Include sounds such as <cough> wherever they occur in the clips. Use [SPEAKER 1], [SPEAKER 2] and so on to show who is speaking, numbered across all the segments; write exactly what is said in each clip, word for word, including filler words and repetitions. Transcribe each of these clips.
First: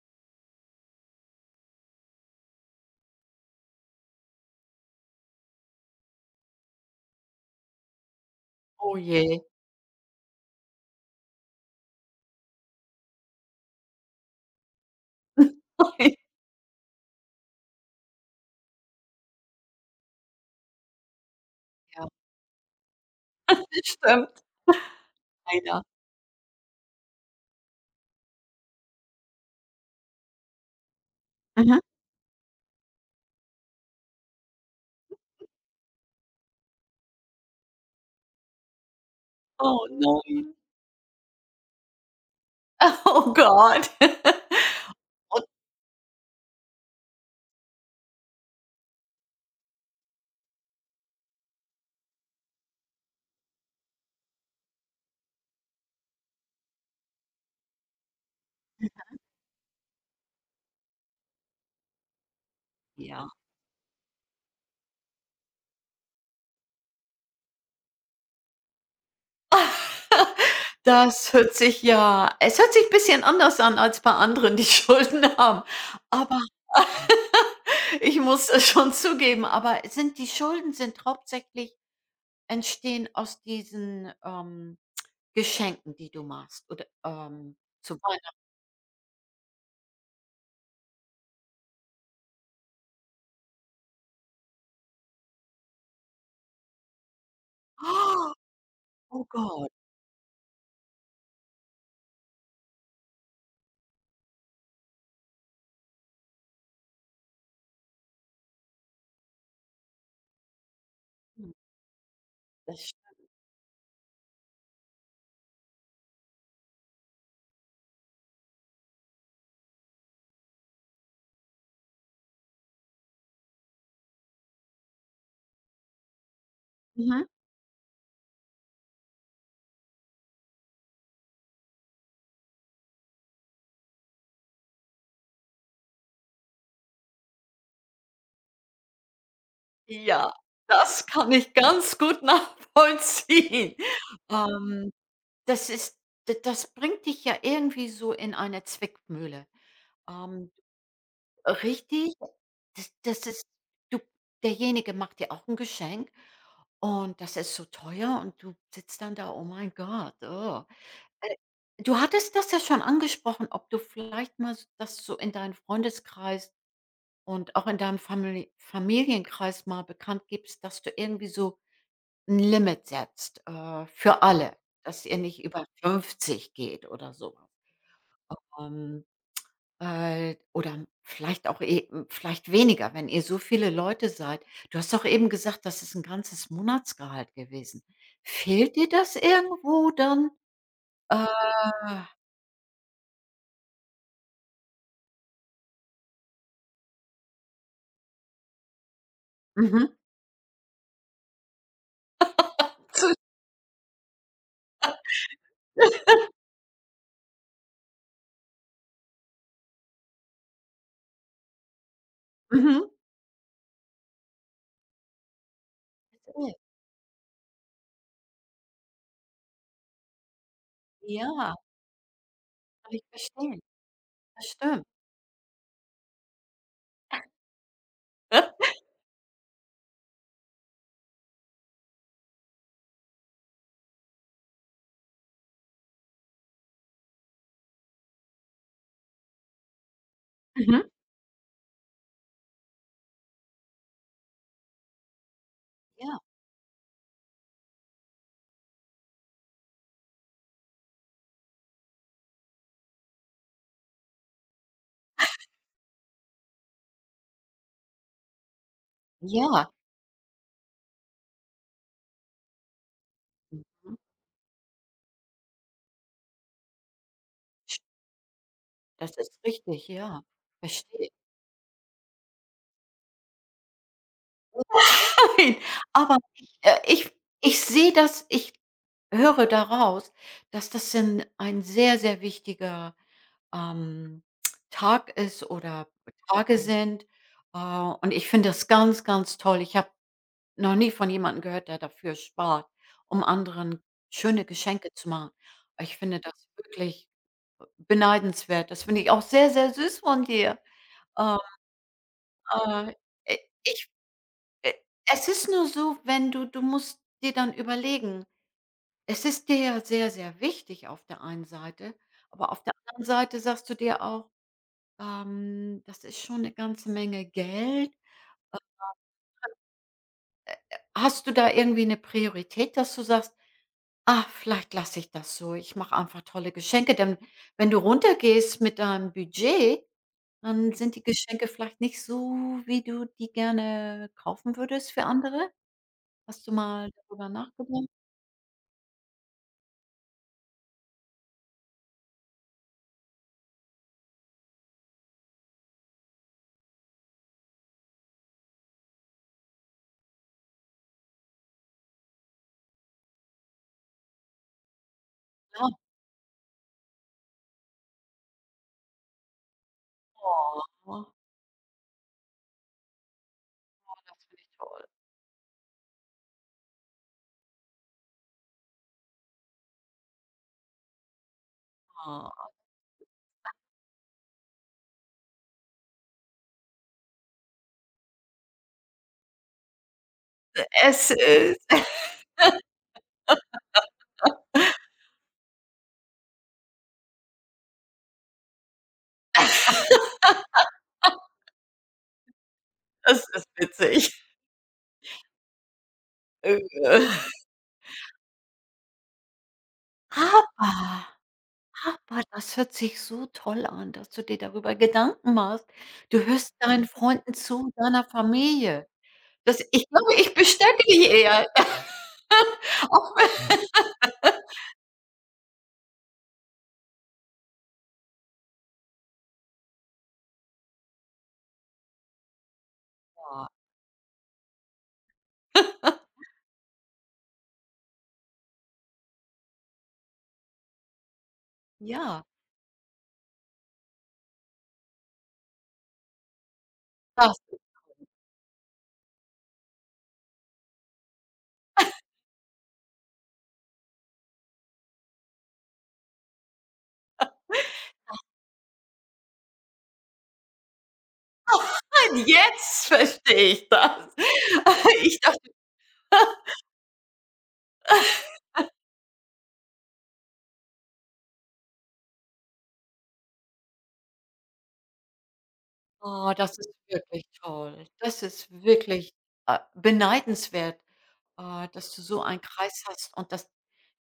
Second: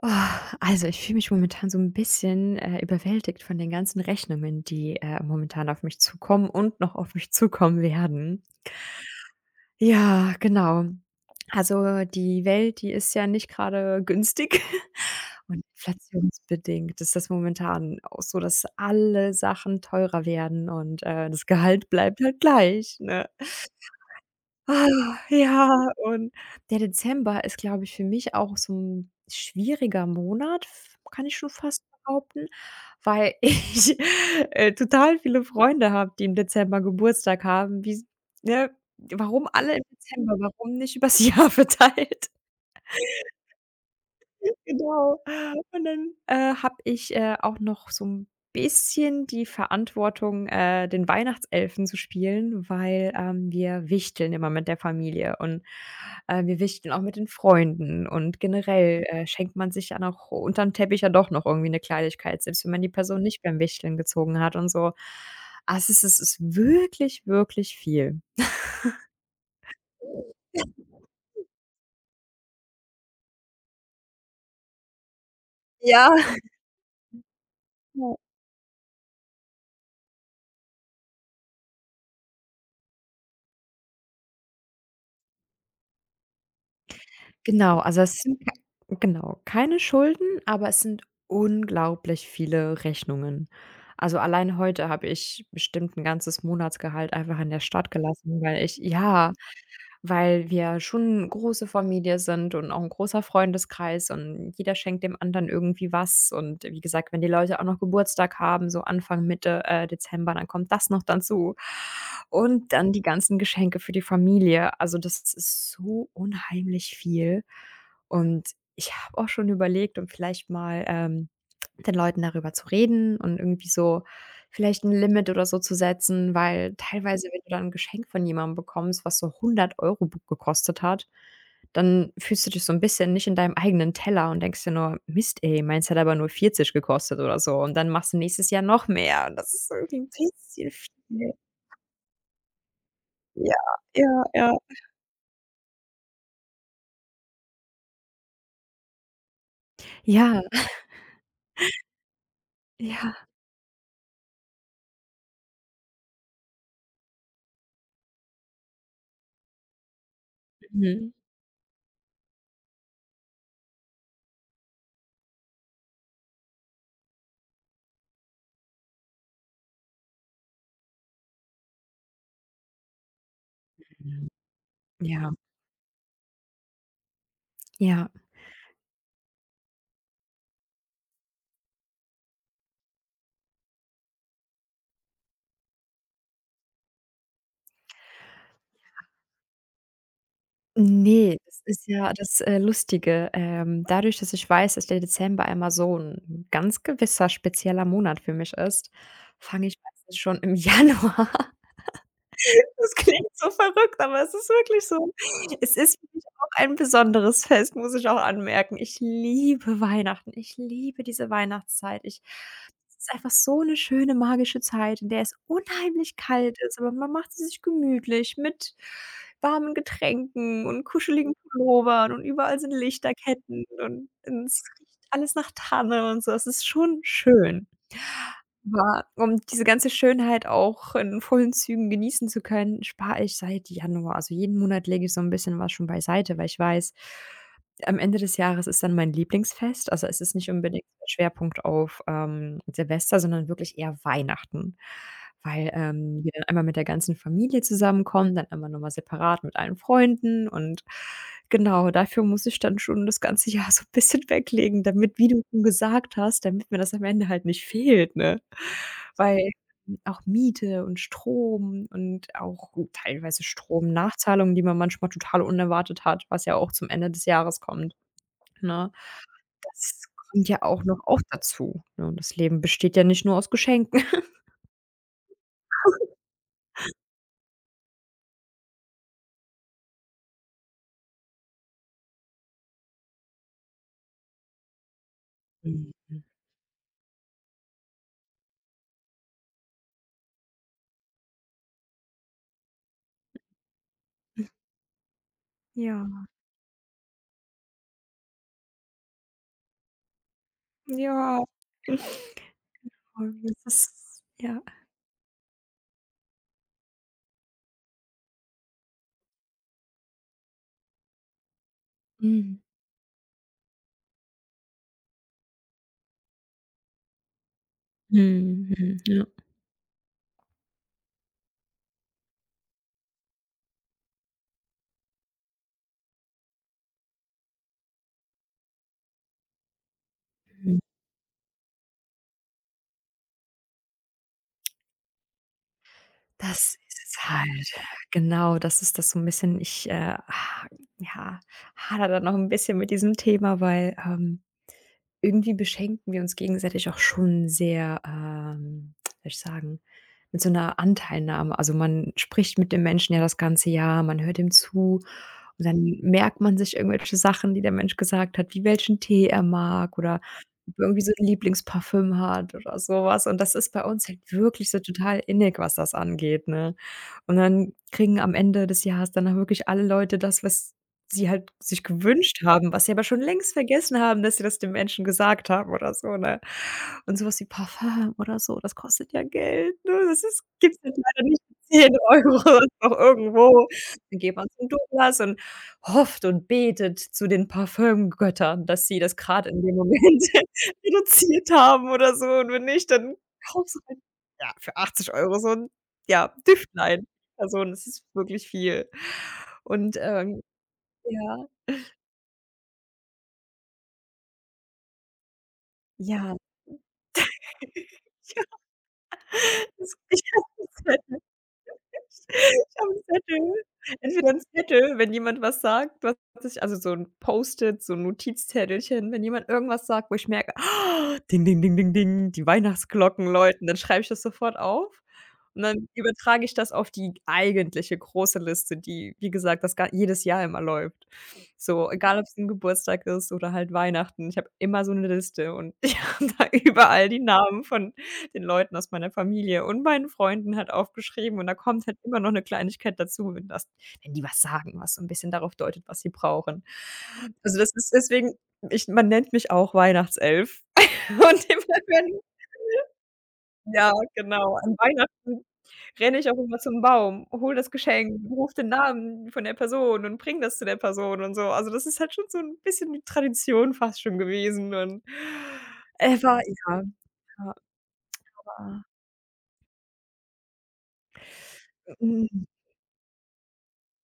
[SPEAKER 1] Oh, also ich fühle mich momentan so ein bisschen, äh, überwältigt von den ganzen Rechnungen, die, äh, momentan auf mich zukommen und noch auf mich zukommen werden.
[SPEAKER 2] Oh je.
[SPEAKER 1] Ja, genau. Also die Welt, die ist ja nicht gerade günstig <laughs> und
[SPEAKER 2] <laughs>
[SPEAKER 1] inflationsbedingt ist das momentan auch so, dass alle Sachen teurer werden und, äh, das Gehalt
[SPEAKER 2] Ja,
[SPEAKER 1] bleibt halt gleich, ne?
[SPEAKER 2] <laughs> stimmt.
[SPEAKER 1] Ah, ja,
[SPEAKER 2] Leider.
[SPEAKER 1] und der Dezember ist, glaube ich, für mich auch so 'n schwieriger Monat, f kann ich schon
[SPEAKER 2] Mhm.
[SPEAKER 1] fast behaupten, weil <laughs> ich, äh, total viele Freunde habe, die im Dezember Geburtstag haben. Wie s Ne, warum alle im
[SPEAKER 2] Oh
[SPEAKER 1] Dezember?
[SPEAKER 2] nein.
[SPEAKER 1] Warum nicht übers <laughs> Jahr verteilt?
[SPEAKER 2] Oh Gott. <laughs>
[SPEAKER 1] Genau.
[SPEAKER 2] Und
[SPEAKER 1] Und dann, äh, habe ich, äh, auch noch so 'n bisschen die Verantwortung, äh, den Weihnachtselfen zu spielen, weil, ähm, wir wichteln immer mit der Familie und, äh, wir wichteln auch mit den Freunden und generell, äh, schenkt man sich ja noch unterm Teppich ja doch noch irgendwie 'ne Kleinigkeit, selbst wenn man die Person
[SPEAKER 2] ja.
[SPEAKER 1] nicht beim Wichteln gezogen hat und so. Ah, es ist es ist wirklich, wirklich viel.
[SPEAKER 2] <laughs> Das hört sich ja es hört sich ein bisschen anders an als bei anderen, die <laughs> Schulden haben.
[SPEAKER 1] Ja.
[SPEAKER 2] Aber <laughs>
[SPEAKER 1] Ja.
[SPEAKER 2] ich muss es schon zugeben, aber es sind die Schulden sind hauptsächlich entstehen aus diesen, ähm, Geschenken, die du machst oder, ähm,
[SPEAKER 1] Genau,
[SPEAKER 2] zu
[SPEAKER 1] also es
[SPEAKER 2] Weihnachten.
[SPEAKER 1] sind k genau, keine Schulden, aber es sind unglaublich viele Rechnungen. Also, allein heute habe ich bestimmt ein ganzes Monatsgehalt einfach in der Stadt
[SPEAKER 2] Oh
[SPEAKER 1] gelassen, weil ich
[SPEAKER 2] oh
[SPEAKER 1] ja
[SPEAKER 2] Gott.
[SPEAKER 1] weil wir schon eine große Familie sind und auch ein großer Freundeskreis und jeder schenkt dem anderen irgendwie was. Und wie gesagt, wenn die Leute auch noch Geburtstag haben, so Anfang, Mitte, äh, Dezember, dann kommt das noch
[SPEAKER 2] Hm,
[SPEAKER 1] dazu. Und
[SPEAKER 2] das
[SPEAKER 1] dann die ganzen Geschenke für die Familie. Also, das ist so unheimlich viel. Und ich habe auch schon überlegt, um vielleicht mal, ähm, mit den Leuten darüber zu reden und irgendwie so vielleicht 'n Limit oder so zu setzen, weil teilweise, wenn du dann 'n Geschenk von jemandem bekommst, was so hundert Euro b gekostet hat, dann fühlst du dich so 'n bisschen nicht in deinem eigenen Teller und denkst dir nur: „Mist, ey, meins hat aber nur vierzig gekostet" oder so. Und dann machst du nächstes Jahr noch mehr und das ist irgendwie 'n
[SPEAKER 2] Ja,
[SPEAKER 1] bisschen
[SPEAKER 2] das kann
[SPEAKER 1] viel.
[SPEAKER 2] ich ganz gut <laughs>
[SPEAKER 1] Ja,
[SPEAKER 2] nachvollziehen.
[SPEAKER 1] ja, ja.
[SPEAKER 2] Ähm, das ist d das bringt dich ja irgendwie so in eine Zwickmühle.
[SPEAKER 1] Ja,
[SPEAKER 2] Ähm, Richtig. das das
[SPEAKER 1] ja.
[SPEAKER 2] ist du derjenige macht dir auch 'n Geschenk und das ist so teuer und du sitzt dann da: „Oh mein Gott, oh."
[SPEAKER 1] Mhm.
[SPEAKER 2] Äh, Du hattest das ja schon angesprochen, ob du vielleicht mal s das so in deinen Freundeskreis und auch in deinem Famili Familienkreis mal bekannt gibst, dass du irgendwie so 'N Limit setzt, äh, für alle, dass ihr
[SPEAKER 1] Ja,
[SPEAKER 2] nicht über fünfzig geht oder so.
[SPEAKER 1] ja.
[SPEAKER 2] Ähm, äh, oder vielleicht auch e hm, vielleicht weniger, wenn ihr so viele Leute seid. Du hast doch eben gesagt, das ist 'n ganzes Monatsgehalt gewesen. Fehlt dir das irgendwo dann? Äh,
[SPEAKER 1] Ne, das ist ja das, äh, Lustige. Ähm, dadurch, dass ich weiß, dass der Dezember immer so 'n ganz gewisser spezieller Monat für mich ist, fange ich
[SPEAKER 2] mhm,
[SPEAKER 1] meistens schon im <laughs> Januar. Das klingt so verrückt, aber es ist wirklich so. Es ist für mich auch ein besonderes Fest, muss ich auch anmerken. Ich liebe Weihnachten. Ich liebe diese Weihnachtszeit. Ich
[SPEAKER 2] mhm.
[SPEAKER 1] Es ist einfach so 'ne schöne magische Zeit, in der es unheimlich kalt
[SPEAKER 2] <unintelligible>
[SPEAKER 1] ist, aber man macht sie sich gemütlich mit warmen Getränken und kuscheligen
[SPEAKER 2] Ja,
[SPEAKER 1] Pullovern und überall sind
[SPEAKER 2] kann ich verstehen.
[SPEAKER 1] Lichterketten und und
[SPEAKER 2] Das
[SPEAKER 1] es
[SPEAKER 2] stimmt.
[SPEAKER 1] riecht alles nach Tanne und so. Es ist schon schön.
[SPEAKER 2] <laughs>
[SPEAKER 1] Aber um diese ganze Schönheit auch in vollen Zügen genießen zu können, spare ich seit Januar. Also, jeden Monat lege ich so 'n bisschen was schon beiseite, weil ich weiß, am Ende des Jahres ist dann mein Lieblingsfest. Also, es ist nicht unbedingt
[SPEAKER 2] Mhm.
[SPEAKER 1] der Schwerpunkt auf, ähm, Silvester, sondern wirklich eher Weihnachten, weil,
[SPEAKER 2] Ja,
[SPEAKER 1] ähm, wir dann einmal mit der ganzen Familie zusammenkommen, dann einmal nochmal separat mit allen Freunden und genau, dafür muss ich dann schon das ganze Jahr so ein bisschen weglegen, damit wie du schon gesagt hast, damit mir das am Ende halt nicht fehlt, ne? Weil
[SPEAKER 2] ja.
[SPEAKER 1] auch Miete und Strom und auch teilweise
[SPEAKER 2] Mhm.
[SPEAKER 1] Stromnachzahlungen, die man manchmal total unerwartet hat, was ja auch zum Ende des Jahres
[SPEAKER 2] St
[SPEAKER 1] kommt, ne?
[SPEAKER 2] das ist richtig,
[SPEAKER 1] Das
[SPEAKER 2] ja.
[SPEAKER 1] kommt ja auch noch
[SPEAKER 2] Verstehe.
[SPEAKER 1] auch dazu, ne? Und das Leben besteht ja nicht nur aus Geschenken.
[SPEAKER 2] Nein, aber ich äh, ich ich sehe das ich höre daraus, dass das ein ein sehr, sehr wichtiger, ähm, Tag ist oder
[SPEAKER 1] Mhm.
[SPEAKER 2] Tage sind. Äh, und ich finde das ganz, ganz toll. Ich habe noch nie von jemandem gehört, der dafür spart, um anderen schöne Geschenke zu machen. Ich
[SPEAKER 1] Ja,
[SPEAKER 2] finde das wirklich beneidenswert. Das finde ich auch sehr, sehr süß von dir. Ähm,
[SPEAKER 1] ja.
[SPEAKER 2] äh,
[SPEAKER 1] Und das
[SPEAKER 2] ich
[SPEAKER 1] ist ja.
[SPEAKER 2] äh, es ist nur so, wenn du du musst dir dann überlegen. Es ist dir ja sehr, sehr wichtig auf der einen Seite, aber
[SPEAKER 1] Mhm.
[SPEAKER 2] auf der anderen Seite sagst du dir auch, ähm, das ist schon eine ganze Menge Geld. Äh,
[SPEAKER 1] Mhm, mhm, ja,
[SPEAKER 2] Hast du da irgendwie eine Priorität, dass du sagst: „Ach, vielleicht lasse ich das so. Ich mache einfach tolle Geschenke." Denn wenn du runtergehst mit deinem Budget, dann
[SPEAKER 1] mhm.
[SPEAKER 2] sind die Geschenke vielleicht nicht so, wie du die gerne kaufen würdest für andere. Hast du
[SPEAKER 1] Das
[SPEAKER 2] mal
[SPEAKER 1] ist es
[SPEAKER 2] darüber
[SPEAKER 1] halt.
[SPEAKER 2] nachgedacht?
[SPEAKER 1] Genau, das ist das so 'n bisschen ich, äh, ha ja, hadere da noch 'n bisschen mit diesem Thema, weil, ähm Irgendwie beschenken wir uns gegenseitig auch schon sehr, ähm, soll ich sagen, mit so einer Anteilnahme. Also, man spricht mit dem Menschen ja das ganze Jahr, man hört ihm zu und
[SPEAKER 2] Ja.
[SPEAKER 1] dann merkt man sich irgendwelche Sachen, die der Mensch gesagt hat, wie welchen Tee er mag oder
[SPEAKER 2] Oh,
[SPEAKER 1] ob er irgendwie so ein Lieblingsparfüm hat oder sowas. Und das ist bei uns halt
[SPEAKER 2] das finde ich
[SPEAKER 1] wirklich so
[SPEAKER 2] toll.
[SPEAKER 1] total innig, was das angeht, ne? Und dann kriegen am Ende des Jahres dann auch wirklich alle Leute das, was sie halt sich gewünscht
[SPEAKER 2] Ah.
[SPEAKER 1] haben, was sie aber schon längst vergessen haben, dass sie das den Menschen gesagt haben oder so, ne? Und so was wie Parfum oder so, das kostet ja Geld, ne? Das ist Gibt's jetzt
[SPEAKER 2] Es
[SPEAKER 1] leider nicht für
[SPEAKER 2] ist <laughs>
[SPEAKER 1] zehn Euro € noch <laughs> irgendwo. Dann geht man zum Douglas und hofft und betet zu den Parfümgöttern, dass sie das grad in dem Moment <laughs> reduziert haben oder so und wenn nicht, dann
[SPEAKER 2] es ist
[SPEAKER 1] kaufst du halt,
[SPEAKER 2] witzig.
[SPEAKER 1] ja, für achtzig Euro so 'n, ja,
[SPEAKER 2] Äh.
[SPEAKER 1] Düftlein. Also, und das ist wirklich viel. Und, ähm,
[SPEAKER 2] Aber
[SPEAKER 1] ja,
[SPEAKER 2] aber das hört sich so toll an, dass du dir darüber Gedanken machst. Du
[SPEAKER 1] ja.
[SPEAKER 2] hörst deinen Freunden zu, deiner
[SPEAKER 1] <laughs>
[SPEAKER 2] Familie. Das Ich glaube,
[SPEAKER 1] Ich
[SPEAKER 2] ich
[SPEAKER 1] habe
[SPEAKER 2] bestätige
[SPEAKER 1] 'n Z
[SPEAKER 2] eher. <laughs>
[SPEAKER 1] <laughs> Ich habe 'n
[SPEAKER 2] Auch
[SPEAKER 1] Zettel. Ich habe 'n Zettel. Entweder 'n Zettel, wenn jemand was sagt, was ich also, so 'n Post-it, so 'n Notizzettelchen, wenn jemand irgendwas sagt, wo ich merke: ah, „Ding, ding, ding, ding, ding, die Weihnachtsglocken läuten", dann schreibe ich das sofort auf und dann übertrage ich das auf die eigentliche große Liste, die, wie gesagt, das ga jedes Jahr immer läuft. So, egal
[SPEAKER 2] ja,
[SPEAKER 1] ob's 'n Geburtstag ist oder halt Weihnachten. Ich habe immer so 'ne Liste und <laughs> ich habe da überall die
[SPEAKER 2] das
[SPEAKER 1] Namen von den Leuten aus meiner Familie und meinen Freunden halt aufgeschrieben und da kommt halt immer noch 'ne Kleinigkeit dazu, wenn das wenn die was sagen, was so 'n bisschen darauf deutet, was sie brauchen. Also, das ist deswegen ich man nennt mich auch Weihnachtself. <laughs> Und <unintelligible>
[SPEAKER 2] nein, jetzt verstehe ich das.
[SPEAKER 1] ja, genau, an
[SPEAKER 2] <laughs> Ich
[SPEAKER 1] Weihnachten
[SPEAKER 2] dachte.
[SPEAKER 1] renne ich auch immer zum Baum, hole das Geschenk, rufe den Namen von der Person und bringe das zu der Person und so. Also, das ist halt schon so 'n bisschen die Tradition fast schon gewesen und, äh,
[SPEAKER 2] Oh,
[SPEAKER 1] war
[SPEAKER 2] das ist
[SPEAKER 1] ja,
[SPEAKER 2] wirklich
[SPEAKER 1] ja,
[SPEAKER 2] toll. Das ist
[SPEAKER 1] war
[SPEAKER 2] wirklich, äh, beneidenswert, äh, dass du so einen
[SPEAKER 1] mhm.
[SPEAKER 2] Kreis hast und dass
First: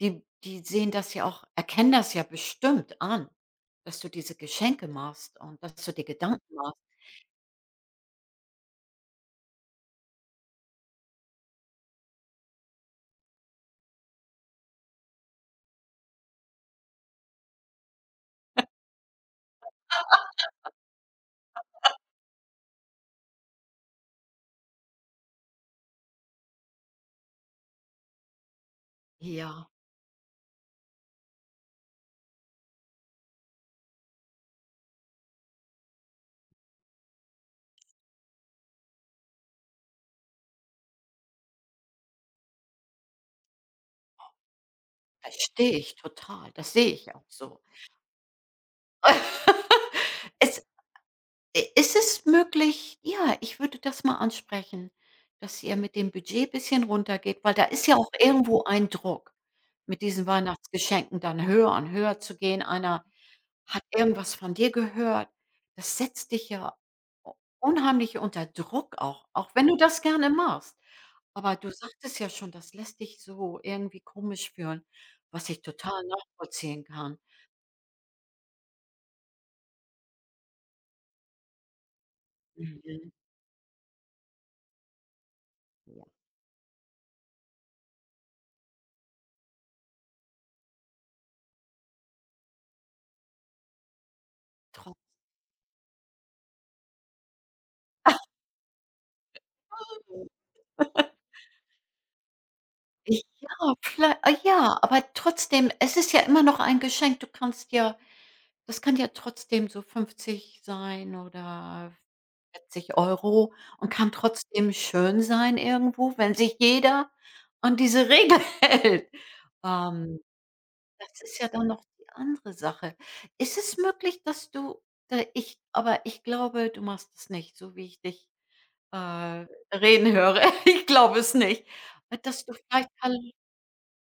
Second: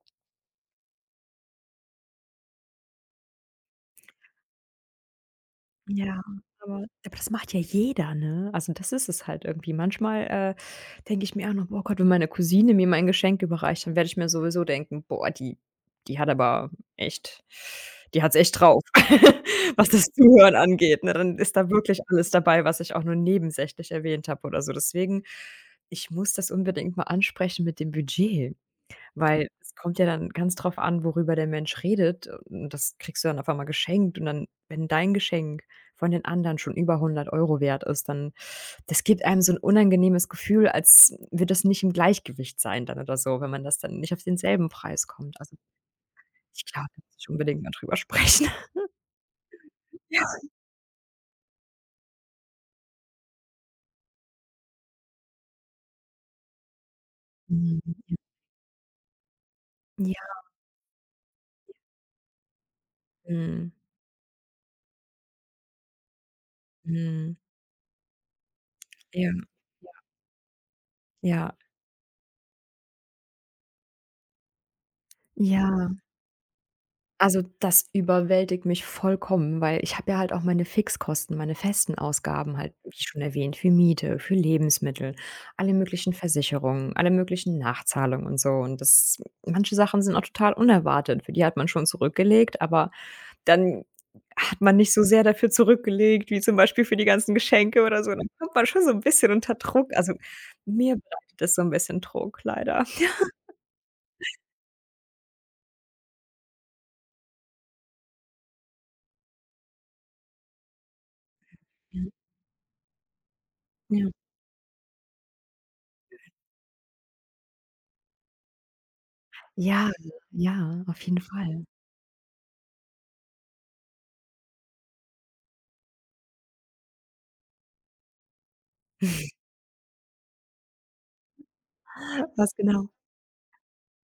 [SPEAKER 2] die die sehen das ja auch erkennen das ja bestimmt an, dass du diese Geschenke machst und dass du dir
[SPEAKER 1] Ja,
[SPEAKER 2] Gedanken machst.
[SPEAKER 1] aber ja, aber das macht ja jeder, ne? Also, das ist es halt irgendwie. Manchmal, äh, denke ich mir auch noch: „Boah Gott, wenn meine Cousine mir mein Geschenk überreicht, dann werde ich mir sowieso denken: ‚Boah, die die hat aber echt die hat's echt drauf, <laughs> was das Zuhören angeht,'" ne? Dann ist da wirklich alles dabei, was ich auch nur nebensächlich erwähnt habe oder so. Deswegen, ich muss das unbedingt mal ansprechen mit dem Budget. Weil
[SPEAKER 2] Ja,
[SPEAKER 1] es kommt ja dann ganz drauf an, worüber der Mensch redet äh, und das kriegst du dann auf einmal geschenkt und dann wenn dein Geschenk von den anderen schon über hundert Euro wert ist, dann das gibt einem so ein unangenehmes Gefühl, als würde das nicht im Gleichgewicht sein dann oder so, wenn man das dann nicht auf denselben Preis kommt. Also,
[SPEAKER 2] verstehe ich total.
[SPEAKER 1] ich
[SPEAKER 2] Das
[SPEAKER 1] glaube,
[SPEAKER 2] sehe
[SPEAKER 1] da
[SPEAKER 2] ich
[SPEAKER 1] muss
[SPEAKER 2] auch
[SPEAKER 1] ich
[SPEAKER 2] so.
[SPEAKER 1] unbedingt mal drüber sprechen. <laughs>
[SPEAKER 2] <laughs>
[SPEAKER 1] Ja.
[SPEAKER 2] Es I Ist es möglich, ja, ich würde das mal ansprechen, dass ihr mit dem Budget ein bisschen runtergeht, weil da ist ja
[SPEAKER 1] Mhm.
[SPEAKER 2] auch irgendwo ein Druck, mit diesen
[SPEAKER 1] Ja.
[SPEAKER 2] Weihnachtsgeschenken dann höher und höher zu gehen. Einer
[SPEAKER 1] Mhm.
[SPEAKER 2] hat irgendwas von dir gehört. Das setzt dich ja u
[SPEAKER 1] Mhm.
[SPEAKER 2] unheimlich unter Druck auch,
[SPEAKER 1] Ja.
[SPEAKER 2] auch wenn du
[SPEAKER 1] Ja.
[SPEAKER 2] das gerne machst. Aber
[SPEAKER 1] Ja.
[SPEAKER 2] du sagtest ja schon, das lässt dich so irgendwie komisch fühlen, was ich
[SPEAKER 1] Ja.
[SPEAKER 2] total nachvollziehen kann.
[SPEAKER 1] Also, das überwältigt mich vollkommen, weil ich habe ja halt auch meine Fixkosten, meine festen Ausgaben halt, wie
[SPEAKER 2] Mhm,
[SPEAKER 1] schon erwähnt, für Miete, für Lebensmittel, alle
[SPEAKER 2] ja,
[SPEAKER 1] möglichen Versicherungen, alle möglichen Nachzahlungen und so. Und das manche Sachen sind auch total unerwartet. Für die hat man schon zurückgelegt, aber dann hat man nicht so
[SPEAKER 2] trotzdem.
[SPEAKER 1] sehr dafür zurückgelegt, wie zum Beispiel für die ganzen Geschenke oder so. Dann kommt man schon so ein bisschen unter Druck. Also, mir bereitet
[SPEAKER 2] <laughs>
[SPEAKER 1] das so ein bisschen Druck leider.
[SPEAKER 2] Ja, viellei ah, ja, aber trotzdem, es ist ja immer noch ein Geschenk. Du kannst ja das kann ja trotzdem so fünfzig sein oder
[SPEAKER 1] Ja,
[SPEAKER 2] vierzig Euro und kann
[SPEAKER 1] ja.
[SPEAKER 2] trotzdem schön sein irgendwo, wenn sich jeder an diese Regel <laughs> hält.
[SPEAKER 1] Ja,
[SPEAKER 2] Ähm,
[SPEAKER 1] ja, auf
[SPEAKER 2] Das
[SPEAKER 1] jeden
[SPEAKER 2] ist ja
[SPEAKER 1] Fall.
[SPEAKER 2] dann noch die andere Sache. Ist es möglich, dass du da ich aber ich glaube, du machst es nicht, so wie ich dich, äh, reden höre. <laughs> Ich glaube es nicht, äh, dass du
[SPEAKER 1] Was genau?
[SPEAKER 2] vielleicht al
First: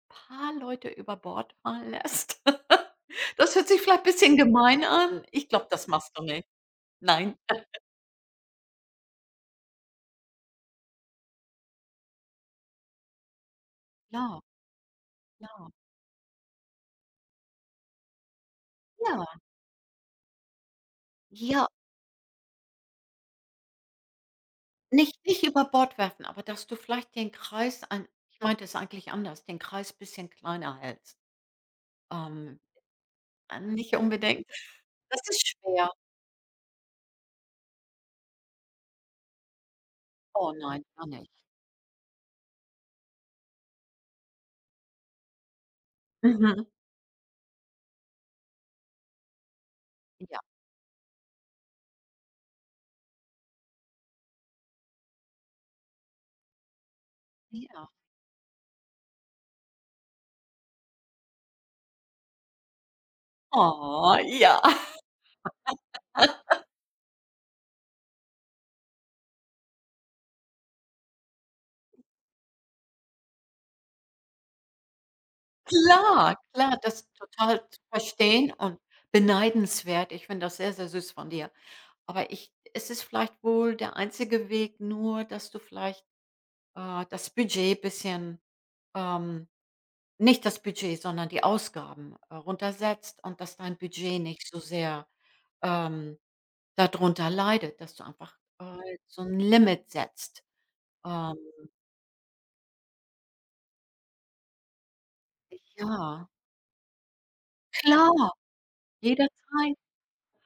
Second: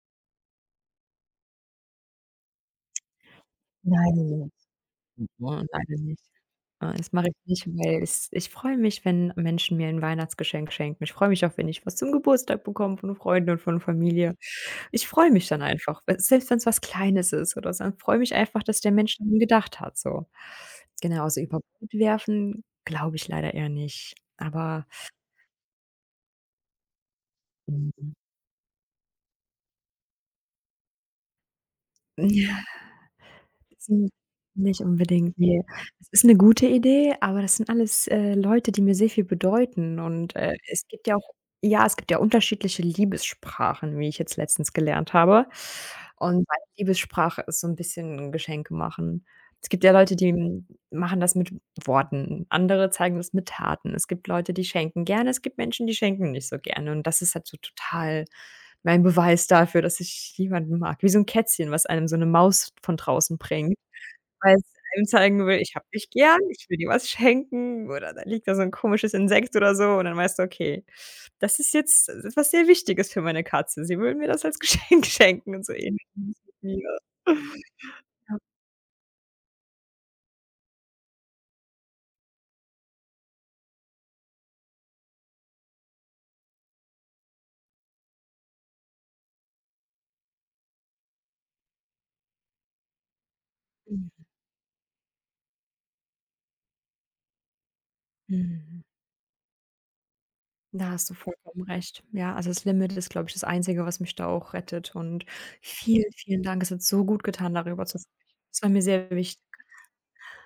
[SPEAKER 2] Paar Leute über Bord fallen lässt. <laughs> Das hört sich vielleicht ein bisschen
[SPEAKER 1] Nein.
[SPEAKER 2] gemein an. Ich
[SPEAKER 1] Ne,
[SPEAKER 2] glaube, das
[SPEAKER 1] leider
[SPEAKER 2] machst
[SPEAKER 1] nicht.
[SPEAKER 2] du nicht.
[SPEAKER 1] Äh, das mache ich
[SPEAKER 2] Nein.
[SPEAKER 1] nicht, weil es ich freue mich, wenn Menschen mir 'n Weihnachtsgeschenk schenken. Ich freue mich auch, wenn ich was zum Geburtstag bekomme von Freunden und von Familie.
[SPEAKER 2] Klar,
[SPEAKER 1] Ich freue mich dann
[SPEAKER 2] klar.
[SPEAKER 1] einfach, we selbst wenn's was Kleines ist oder so. Freue mich einfach, dass der Mensch an
[SPEAKER 2] Ja,
[SPEAKER 1] mich gedacht hat, so. Genau, so über
[SPEAKER 2] ja,
[SPEAKER 1] Bord werfen, glaube ich leider eher nicht. Aber,
[SPEAKER 2] nicht nicht über Bord werfen, aber dass du vielleicht den Kreis ein,
[SPEAKER 1] mhm.
[SPEAKER 2] ich meinte es eigentlich anders, den Kreis ein bisschen kleiner hältst. Ähm, äh, Nicht
[SPEAKER 1] Hm,
[SPEAKER 2] unbedingt.
[SPEAKER 1] nicht
[SPEAKER 2] Das
[SPEAKER 1] unbedingt,
[SPEAKER 2] ist
[SPEAKER 1] ne.
[SPEAKER 2] schwer.
[SPEAKER 1] Es ist 'ne gute Idee, aber das sind alles, äh, Leute, die mir sehr viel bedeuten und,
[SPEAKER 2] Oh
[SPEAKER 1] äh,
[SPEAKER 2] nein,
[SPEAKER 1] es
[SPEAKER 2] gar
[SPEAKER 1] gibt ja
[SPEAKER 2] nicht.
[SPEAKER 1] auch ja, es gibt ja unterschiedliche Liebessprachen, wie ich jetzt letztens gelernt habe. Und meine
[SPEAKER 2] Mhm.
[SPEAKER 1] Liebessprache ist so 'n bisschen Geschenke machen. Es gibt ja Leute, die
[SPEAKER 2] Ja,
[SPEAKER 1] hm, machen das mit Worten, andere zeigen das mit Taten. Es gibt Leute, die schenken gerne, es gibt Menschen, die schenken nicht so gerne. Und das ist halt so
[SPEAKER 2] ja.
[SPEAKER 1] total mein Beweis dafür, dass ich jemanden mag. Wie so 'n Kätzchen, was einem so 'ne Maus von draußen bringt,
[SPEAKER 2] Oh,
[SPEAKER 1] weil
[SPEAKER 2] ja.
[SPEAKER 1] es
[SPEAKER 2] <laughs>
[SPEAKER 1] einem zeigen will: „Ich habe dich gern, ich will dir was schenken." Oder da liegt da so 'n komisches Insekt oder so und dann weißt du: „Okay, das ist jetzt was sehr Wichtiges für meine Katze. Sie will mir das als <laughs> Geschenk schenken" und so ähnlich ist
[SPEAKER 2] Klar,
[SPEAKER 1] es mit
[SPEAKER 2] klar,
[SPEAKER 1] mir.
[SPEAKER 2] das ist total zu
[SPEAKER 1] Ja.
[SPEAKER 2] verstehen und beneidenswert. Ich finde das sehr, sehr süß von dir. Aber ich es ist vielleicht wohl der einzige Weg nur, dass du vielleicht, äh, das Budget bisschen, ähm nicht das Budget, sondern die Ausgaben, äh, runtersetzt und dass dein Budget nicht so sehr, ähm, dadrunter leidet, dass du einfach,
[SPEAKER 1] Mhm.
[SPEAKER 2] äh, so ein Limit setzt.
[SPEAKER 1] Da hast du
[SPEAKER 2] Ähm,
[SPEAKER 1] vollkommen recht. Ja, also das Limit ist, glaube ich, das Einzige, was mich da auch rettet. Und vielen,
[SPEAKER 2] ja,
[SPEAKER 1] vielen Dank. Es hat so gut getan, darüber zu
[SPEAKER 2] klar,
[SPEAKER 1] sprechen. Es war mir sehr wichtig.
[SPEAKER 2] jederzeit.